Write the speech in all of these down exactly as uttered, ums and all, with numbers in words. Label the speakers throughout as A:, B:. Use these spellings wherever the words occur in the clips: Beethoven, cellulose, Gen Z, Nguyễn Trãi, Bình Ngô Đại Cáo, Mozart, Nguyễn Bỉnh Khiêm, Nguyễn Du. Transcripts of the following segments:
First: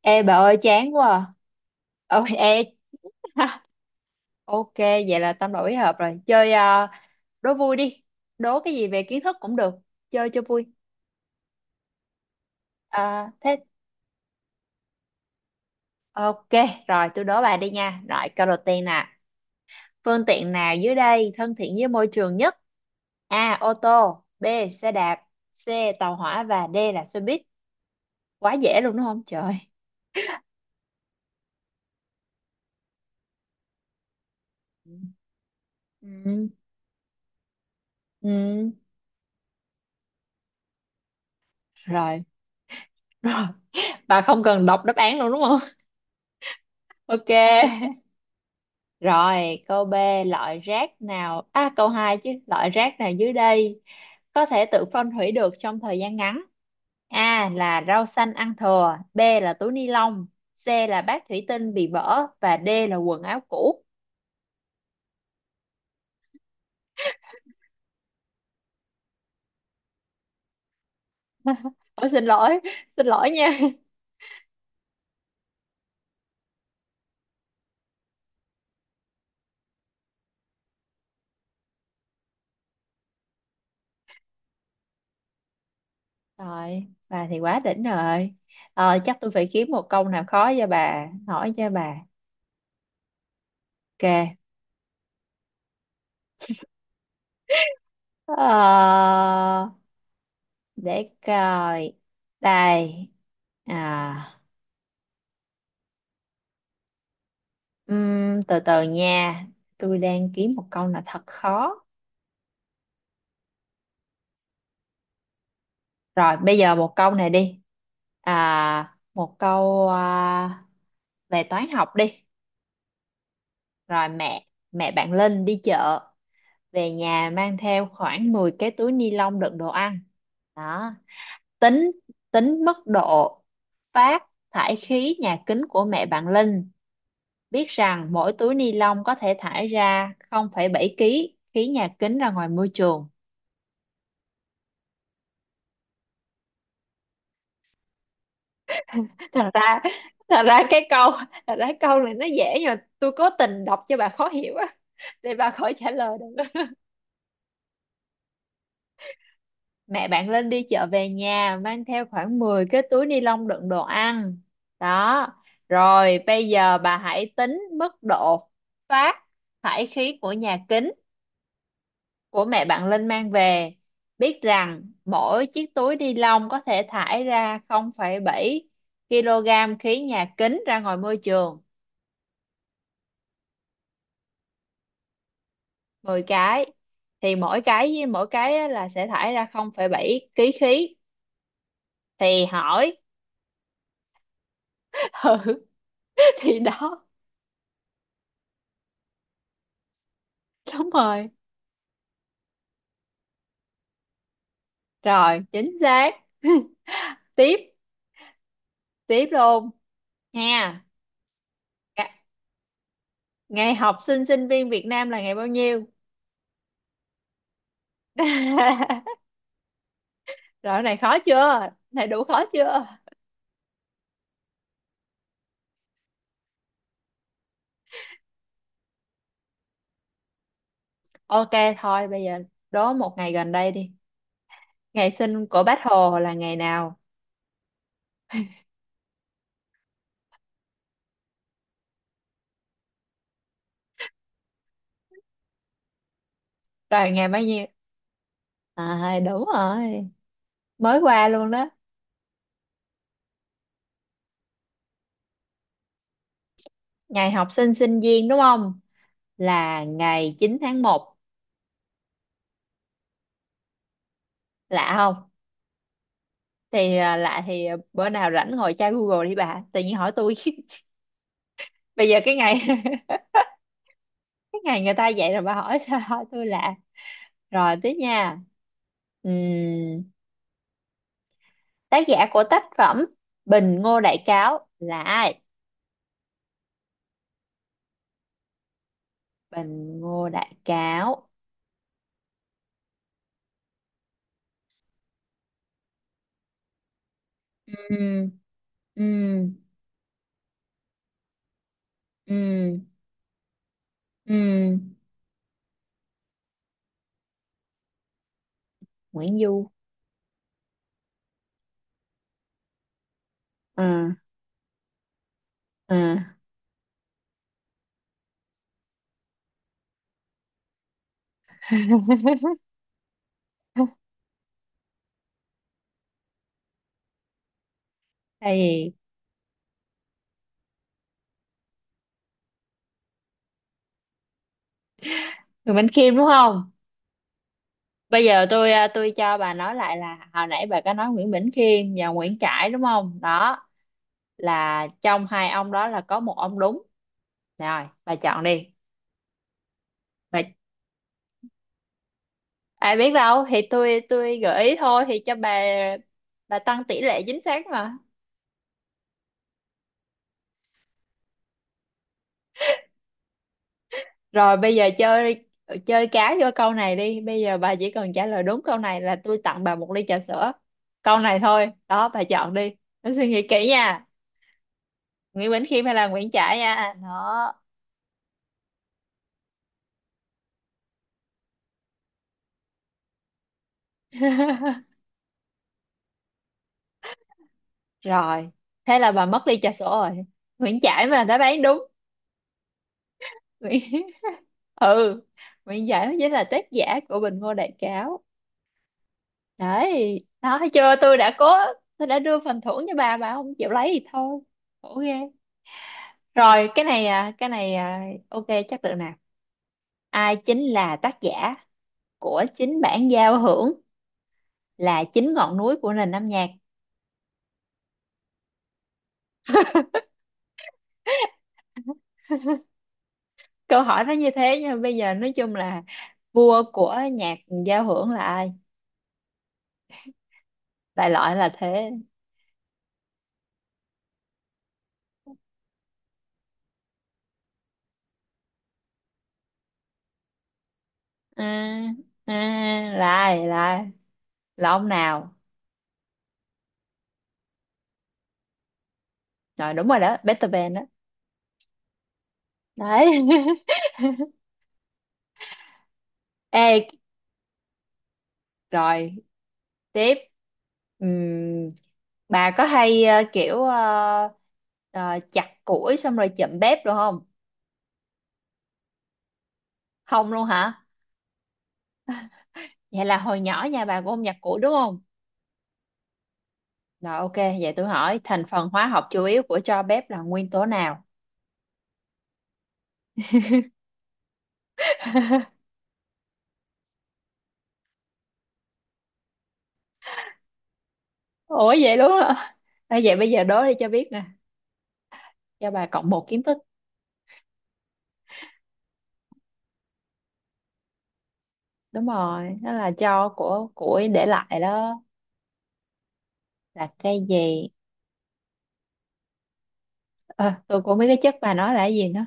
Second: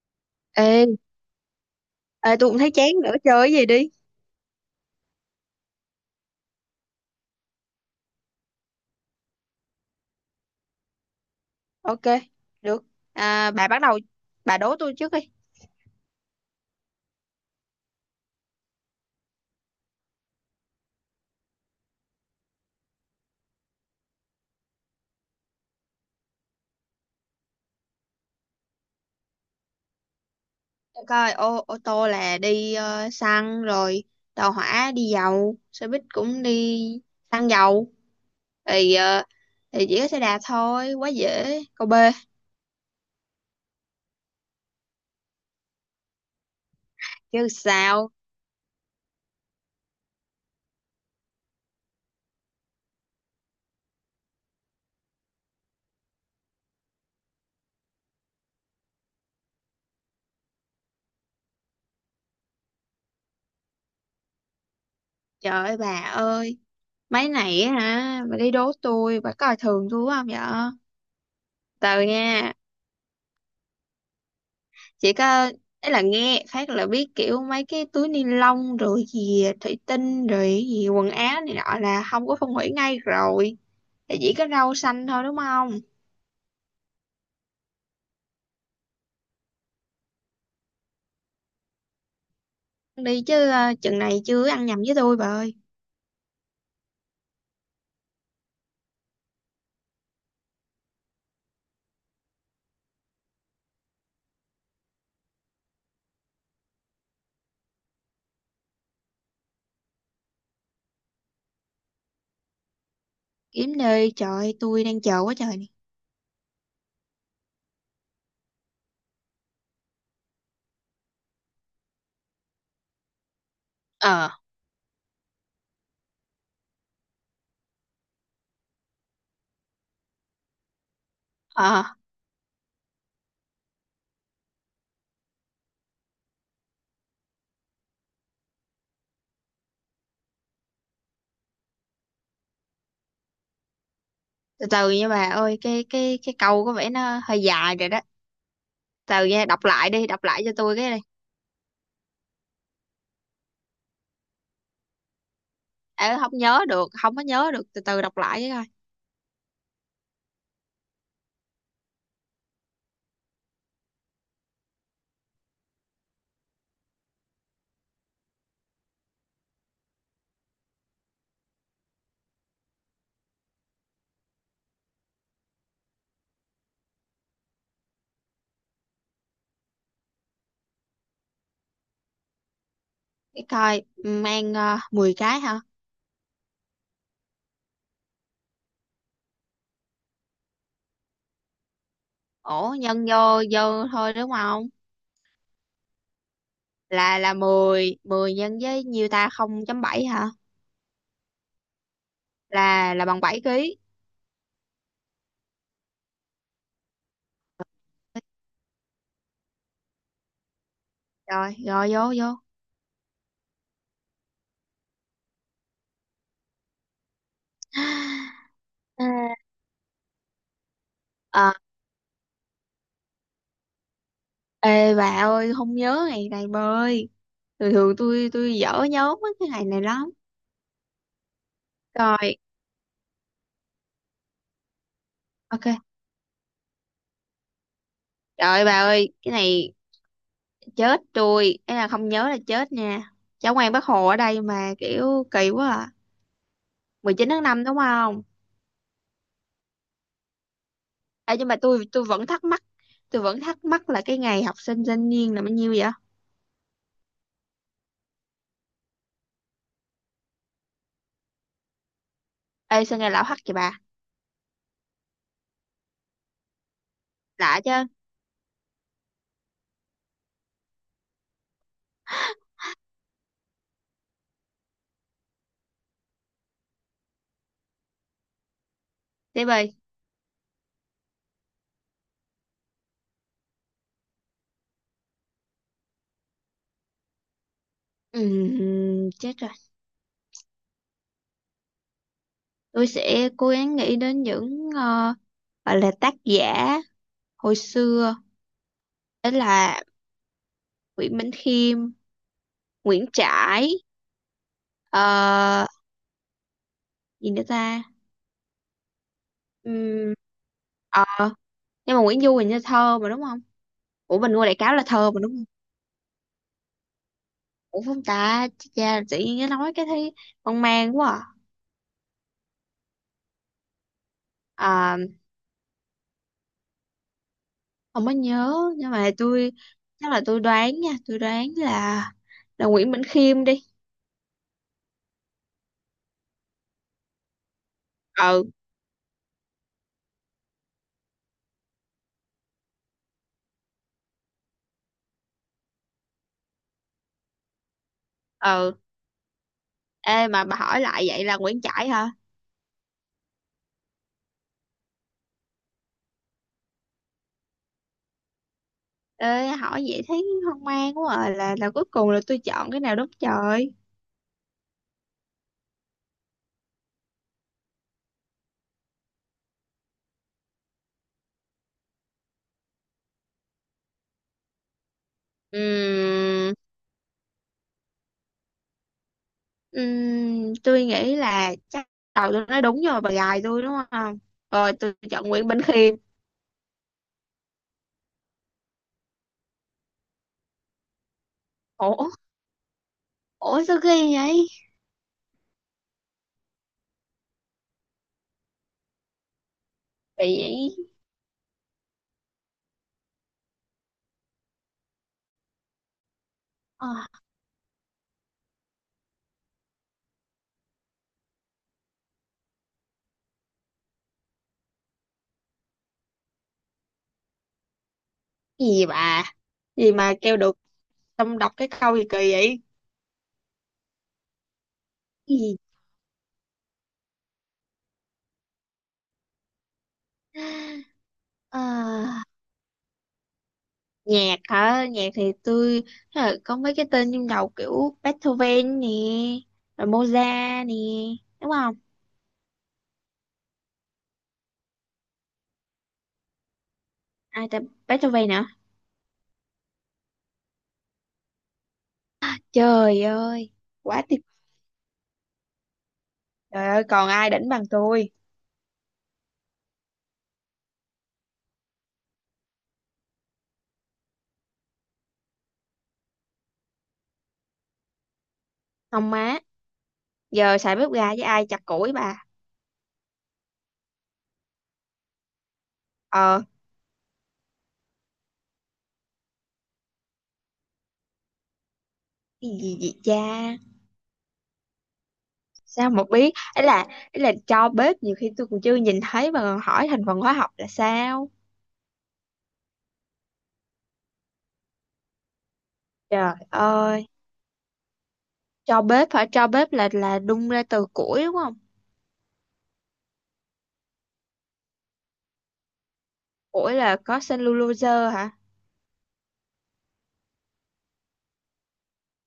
A: Ê bà ơi
B: Ê,
A: chán quá à. Ôi
B: ê tôi cũng thấy
A: ê.
B: chán nữa, chơi cái gì đi.
A: Ok, vậy là tâm đầu ý hợp rồi. Chơi ờ, đố vui đi. Đố cái gì về kiến thức cũng được. Chơi cho vui.
B: Ok, được.
A: Ờ,
B: À,
A: Thế
B: bà bắt đầu, bà đố tôi trước đi.
A: ok, rồi tôi đố bà đi nha. Rồi câu đầu tiên nè. Phương tiện nào dưới đây thân thiện với môi trường nhất? A. Ô tô. B. Xe đạp. C. Tàu hỏa. Và D là xe buýt. Quá dễ luôn đúng không trời?
B: Để coi, ô ô tô là đi ờ, xăng rồi, tàu
A: Ừ.
B: hỏa đi dầu, xe buýt cũng
A: Ừ.
B: đi xăng dầu,
A: Ừ.
B: thì ờ, thì chỉ có xe đạp thôi, quá dễ, câu B
A: Rồi. Rồi. Bà không cần đọc đáp án luôn đúng không? Ok.
B: chứ sao.
A: Rồi, câu B, loại rác nào, à câu hai chứ, loại rác nào dưới đây có thể tự phân hủy được trong thời gian ngắn? A là rau xanh ăn thừa, B là túi ni lông, C là bát thủy tinh bị vỡ và D là quần áo cũ.
B: Trời ơi bà ơi, mấy này á hả, bà đi đố tôi, bà coi thường tôi quá không vậy, từ
A: Ôi xin
B: nha.
A: lỗi, xin lỗi nha.
B: Chỉ có, ấy là nghe phát là biết kiểu mấy cái túi ni lông rồi gì thủy tinh rồi gì quần áo này nọ là không có phân hủy ngay rồi, thì chỉ có rau xanh thôi đúng không.
A: Rồi, bà thì quá đỉnh rồi. Ờ, chắc tôi phải kiếm một câu nào khó cho bà, hỏi cho bà.
B: Đi chứ, ờ, chừng này
A: Ok.
B: chưa ăn nhầm với tôi bà ơi.
A: Ờ, để coi. Đây. À. Ừm, từ từ nha, tôi đang kiếm một câu nào thật khó.
B: Kiếm đi trời ơi, tôi đang chờ quá trời nè.
A: Rồi, bây giờ một câu này đi. À, một câu à, về toán học đi. Rồi
B: Ờ.
A: mẹ, mẹ bạn Linh đi chợ, về nhà mang theo khoảng mười cái túi ni lông đựng đồ ăn. Đó,
B: Ờ,
A: tính tính mức độ phát thải khí nhà kính của mẹ bạn Linh. Biết rằng mỗi túi ni lông có thể thải ra không phẩy bảy kg khí nhà kính ra ngoài môi trường.
B: từ từ nha bà ơi, cái cái cái câu có vẻ nó hơi dài rồi đó, từ nha,
A: thật
B: đọc
A: ra
B: lại đi, đọc
A: thật
B: lại cho
A: ra
B: tôi
A: cái
B: cái này.
A: câu thật ra câu này nó dễ nhưng mà tôi cố tình đọc cho bà khó hiểu á, để bà khỏi trả lời
B: Ờ, không
A: được.
B: nhớ được, không có nhớ được, từ từ đọc lại với coi.
A: Mẹ bạn lên đi chợ về nhà mang theo khoảng mười cái túi ni lông đựng đồ ăn đó. Rồi bây giờ bà hãy tính mức độ phát thải khí của nhà kính của mẹ bạn Linh mang về, biết rằng mỗi chiếc túi ni lông có thể thải ra không phẩy bảy kg khí nhà kính ra ngoài môi trường.
B: Cái coi, mang uh, mười cái hả?
A: mười cái thì mỗi cái với mỗi cái á là sẽ thải ra không phẩy bảy kg khí, thì
B: Ủa
A: hỏi.
B: nhân vô vô thôi đúng không?
A: Ừ, thì đó.
B: Là là mười mười nhân với nhiêu ta, không chấm bảy hả?
A: Đúng rồi,
B: Là là bằng bảy ký.
A: rồi chính xác. Tiếp, tiếp luôn nha.
B: Rồi rồi,
A: Ga-
B: vô vô.
A: ngày học sinh sinh viên Việt Nam là ngày bao nhiêu?
B: À.
A: Rồi cái này khó
B: Ờ,
A: chưa, cái này đủ khó chưa?
B: ê bà ơi không nhớ ngày này bà ơi, thường thường tôi tôi dở nhớ mấy cái ngày này lắm.
A: Ok, thôi bây
B: Rồi,
A: giờ đố một ngày gần đây đi. Ngày sinh của
B: ok.
A: Bác Hồ là ngày nào?
B: Trời ơi bà ơi, cái này chết tôi, ấy là không nhớ là chết nha, cháu ngoan bác Hồ ở đây mà kiểu kỳ quá à.
A: Rồi
B: mười
A: ngày
B: chín
A: bao
B: tháng năm
A: nhiêu?
B: đúng không.
A: À đúng rồi, mới qua
B: À, nhưng
A: luôn
B: mà
A: đó.
B: tôi tôi vẫn thắc mắc, tôi vẫn thắc mắc là cái ngày học sinh thanh niên là bao nhiêu vậy.
A: Ngày học sinh sinh viên đúng không, là ngày chín tháng một.
B: Ê sao nghe lão hắc vậy bà,
A: Lạ không? Thì à, lạ
B: lạ
A: thì
B: chứ.
A: à, bữa nào rảnh ngồi tra Google đi bà, tự nhiên hỏi tôi. Bây giờ cái ngày cái ngày người ta dạy rồi bà hỏi sao hỏi tôi lạ. Rồi tiếp nha.
B: Tiếp ơi.
A: Ừm, tác giả của tác phẩm Bình Ngô Đại Cáo là ai?
B: Ừm, chết rồi.
A: Bình Ngô Đại Cáo.
B: Tôi sẽ cố gắng nghĩ đến những ờ, gọi là tác giả hồi xưa.
A: Ừm,
B: Đó
A: ừm,
B: là Nguyễn Bỉnh Khiêm,
A: ừm,
B: Nguyễn Trãi,
A: ừm.
B: ờ, gì nữa ta.
A: Nguyễn Du.
B: Ừm, ờ, nhưng mà Nguyễn Du hình như thơ mà đúng không.
A: À,
B: Ủa, Bình Ngô Đại Cáo là thơ mà đúng không?
A: à.
B: Ủa không ta, cha tự nhiên nó nói cái thấy hoang mang quá. À, à, không có nhớ,
A: Hay
B: nhưng
A: gì?
B: mà tôi chắc là tôi đoán nha, tôi đoán là là Nguyễn Bỉnh Khiêm đi.
A: Nguyễn Bỉnh Khiêm đúng không? Bây giờ
B: Ừ.
A: tôi à, tôi cho bà nói lại là hồi nãy bà có nói Nguyễn Bỉnh Khiêm và Nguyễn Trãi đúng không? Đó là trong hai ông đó là có một ông đúng. Rồi, bà chọn đi.
B: Ừ, ê
A: Bà,
B: mà bà hỏi lại vậy là Nguyễn Trãi hả?
A: ai biết đâu thì tôi tôi gợi ý thôi thì cho bà bà tăng tỷ lệ chính xác mà.
B: Ê hỏi vậy thấy hoang mang quá à, là là cuối cùng là tôi chọn cái nào đúng trời.
A: Rồi bây giờ chơi chơi cá vô câu này đi. Bây giờ bà chỉ cần trả lời đúng câu này là tôi tặng bà một ly trà sữa. Câu này thôi. Đó, bà chọn đi. Bà suy nghĩ kỹ nha. Nguyễn Bỉnh Khiêm hay là Nguyễn
B: Ừm,
A: Trãi nha. Đó.
B: ừm, tôi nghĩ là chắc đầu tôi nói đúng rồi, bà gài tôi đúng không. Rồi tôi chọn Nguyễn Bỉnh Khiêm.
A: Rồi, thế là bà mất ly trà sữa rồi. Nguyễn Trãi mà đã bán đúng.
B: Ủa, ủa sao ghê
A: Nguyễn...
B: vậy,
A: Ừ, Nguyễn Trãi mới chính là tác giả của Bình Ngô Đại Cáo. Đấy
B: bị
A: đó, thấy
B: vậy.
A: chưa, tôi đã cố, tôi đã đưa phần thưởng cho bà bà không chịu lấy thì thôi. Khổ ghê. Rồi cái
B: Ờ,
A: này à cái này à, ok chắc được nè. Ai chính là tác giả của chính bản giao hưởng, là chính ngọn núi của nền âm nhạc?
B: gì vậy bà, gì mà kêu được, xong đọc cái câu gì kỳ vậy,
A: Câu hỏi nó như thế nhưng mà bây giờ nói chung là vua của nhạc giao hưởng là ai,
B: gì.
A: đại loại là
B: À,
A: thế.
B: nhạc hả, nhạc thì tôi, thế là có mấy cái tên trong đầu kiểu Beethoven nè, rồi Mozart nè, đúng không.
A: À, à, lại lại là ông nào?
B: Ai ta, Beethoven nữa.
A: Rồi đúng rồi đó, Beethoven đó.
B: Trời
A: Đấy.
B: ơi quá tuyệt, trời ơi
A: Ê,
B: còn ai đỉnh bằng tôi.
A: rồi tiếp. Ừm, bà có hay ờ, kiểu ờ, ờ, chặt củi xong rồi chậm bếp được không?
B: Không má,
A: Không luôn
B: giờ
A: hả?
B: xài bếp ga với ai chặt củi bà.
A: Vậy là hồi nhỏ nhà bà cũng không nhặt củi đúng không?
B: Ờ.
A: Rồi ok, vậy tôi hỏi thành phần hóa học chủ yếu của tro bếp là nguyên tố nào?
B: Cái gì vậy cha, sao mà biết, ấy là, ấy là cho bếp nhiều khi tôi còn chưa nhìn thấy mà còn hỏi thành phần hóa học là sao.
A: Ủa vậy luôn hả? Ê, vậy bây giờ đố đi cho biết nè, cho bà cộng một
B: Trời
A: kiến thức.
B: ơi, cho bếp hả, cho bếp là là đun ra từ củi đúng không.
A: Đúng rồi đó, là cho của củi để lại đó.
B: Ủa
A: Là
B: là
A: cái
B: có
A: gì?
B: cellulose hả?
A: Ờ, tôi cũng không biết cái chất bà nói là cái gì nữa.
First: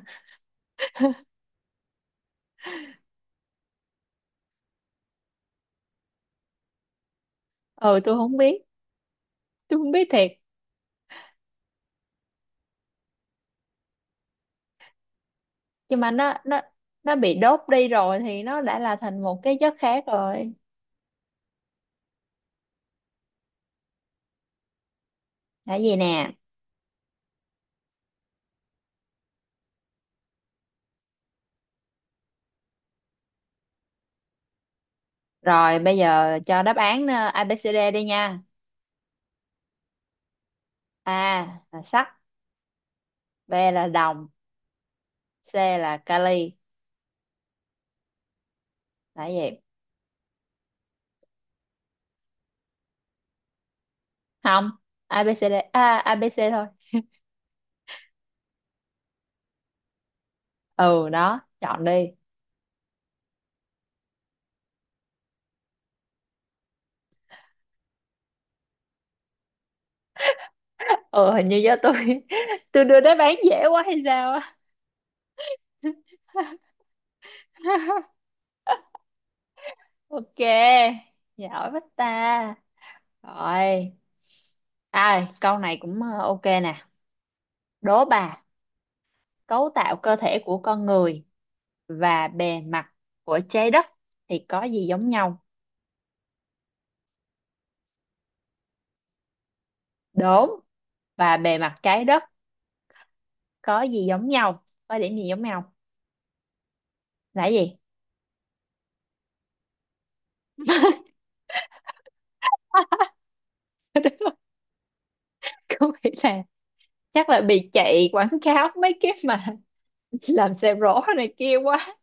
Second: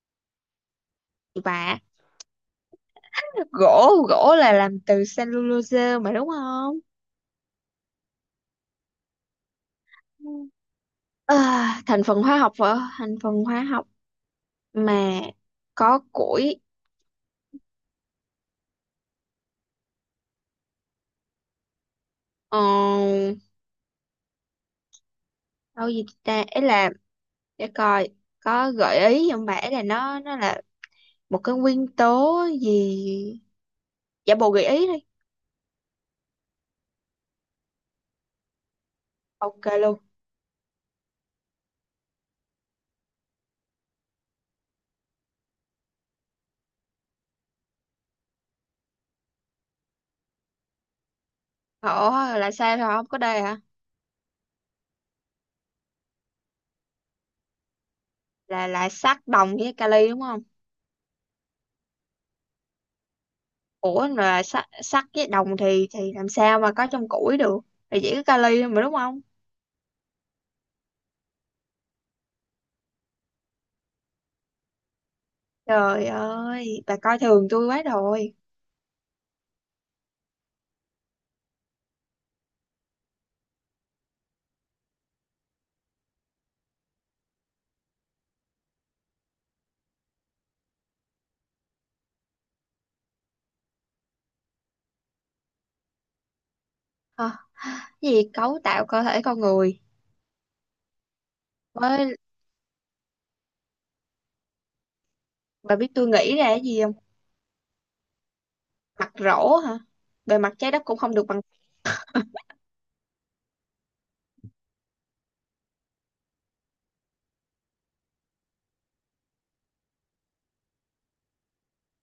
B: Vả, gỗ, gỗ là làm từ cellulose mà đúng không?
A: Ừ tôi không biết, tôi không biết thiệt.
B: Ừ. À, thành phần hóa học vợ, thành phần hóa học mà
A: Nhưng
B: có
A: mà nó
B: củi.
A: nó nó bị đốt đi rồi thì nó đã là thành một cái chất khác rồi.
B: Ờ,
A: Là
B: đâu
A: gì
B: gì
A: nè?
B: ta, ấy là để coi, có gợi ý không bà, ấy là nó nó là một cái nguyên tố gì, giả bộ gợi ý đi.
A: Rồi bây giờ cho đáp án ờ, a bê xê đê đi nha.
B: Ok luôn.
A: A là sắt, B là đồng, C là kali, là gì?
B: Ủa là sao, rồi không có đây hả?
A: Không, a bê xê đê, a à, a bê xê thôi.
B: là là sắt đồng với kali đúng không?
A: Ừ đó, chọn đi.
B: Ủa mà sắt sắt với đồng thì thì làm sao mà có trong củi được, thì chỉ có kali thôi mà đúng không.
A: Ừ hình như do tôi tôi đưa đáp án dễ quá hay sao á.
B: Trời ơi bà coi thường tôi quá rồi.
A: Ok, giỏi quá ta. Rồi à, câu này cũng ờ, ok nè. Đố bà, cấu tạo cơ thể của con người và bề mặt của trái đất thì có gì giống nhau?
B: Hả, cái gì, cấu tạo cơ thể con người
A: Đốm và bề mặt trái
B: với,
A: đất có gì giống nhau, có điểm gì giống nhau?
B: bà biết tôi nghĩ ra cái gì không?
A: Là gì?
B: Mặt rỗ hả, bề mặt trái đất cũng không được bằng.
A: Không, nghĩ là chắc là bị chạy quảng cáo mấy cái mà làm xe rổ này kia quá.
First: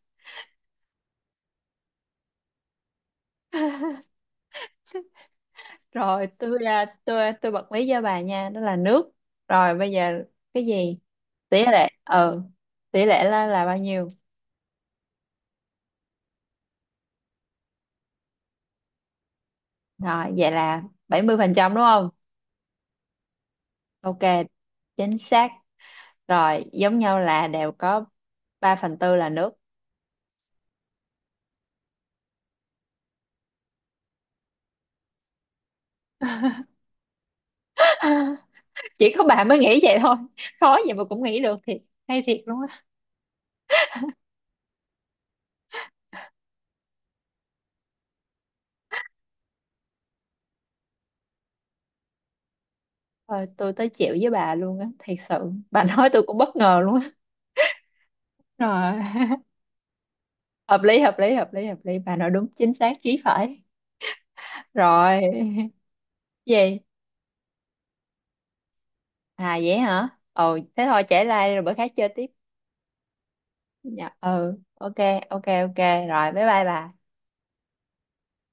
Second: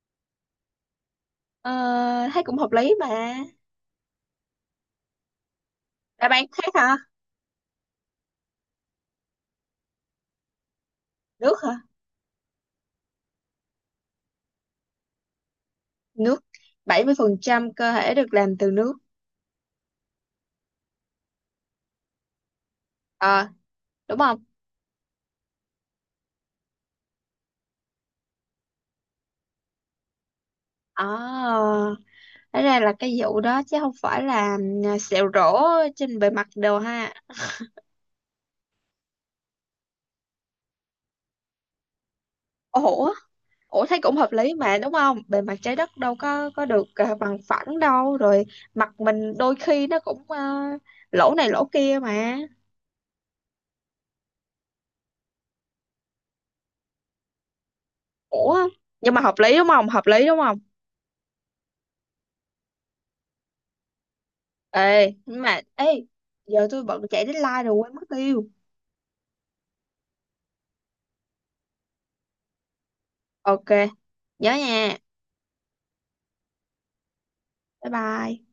B: Ờ, thấy cũng hợp lý mà.
A: Rồi
B: Bà bạn
A: tôi
B: khác
A: ra
B: hả?
A: tôi à, tôi bật mí cho bà nha, đó là nước. Rồi bây giờ cái gì?
B: Nước
A: Tỷ
B: hả?
A: lệ ừ. Tỷ lệ là, là bao nhiêu?
B: Nước, bảy mươi phần trăm cơ thể được làm từ nước.
A: Rồi vậy là bảy mươi phần trăm đúng không?
B: Ờ, đúng
A: Ok,
B: không.
A: chính xác. Rồi giống nhau là đều có ba phần tư là nước.
B: Ờ, thế ra là cái vụ đó chứ không phải là, ừ, sẹo rỗ trên bề mặt đồ ha.
A: Chỉ có bà mới nghĩ vậy thôi. Khó vậy mà cũng nghĩ được thiệt. Hay thiệt luôn á.
B: Ủa, ủa thấy cũng hợp lý mà đúng không, bề mặt trái đất đâu có có được à, bằng phẳng đâu, rồi mặt mình đôi khi nó cũng à, lỗ này lỗ kia mà.
A: Rồi tôi tới chịu với bà luôn á, thiệt sự. Bà nói tôi cũng bất ngờ luôn á.
B: Ủa
A: Rồi,
B: nhưng mà hợp lý đúng không, hợp lý đúng không.
A: hợp lý hợp lý hợp lý hợp lý, bà nói đúng chính xác chí phải.
B: Ê
A: Rồi.
B: nhưng mà ê, giờ
A: Gì?
B: tôi bận chạy deadline rồi quên mất tiêu.
A: À vậy hả, ồ thế thôi trễ like đi, rồi bữa khác chơi tiếp.
B: Ok,
A: Dạ
B: nhớ
A: ừ ok,
B: nha.
A: ok ok rồi bye bye bà.
B: Bye bye.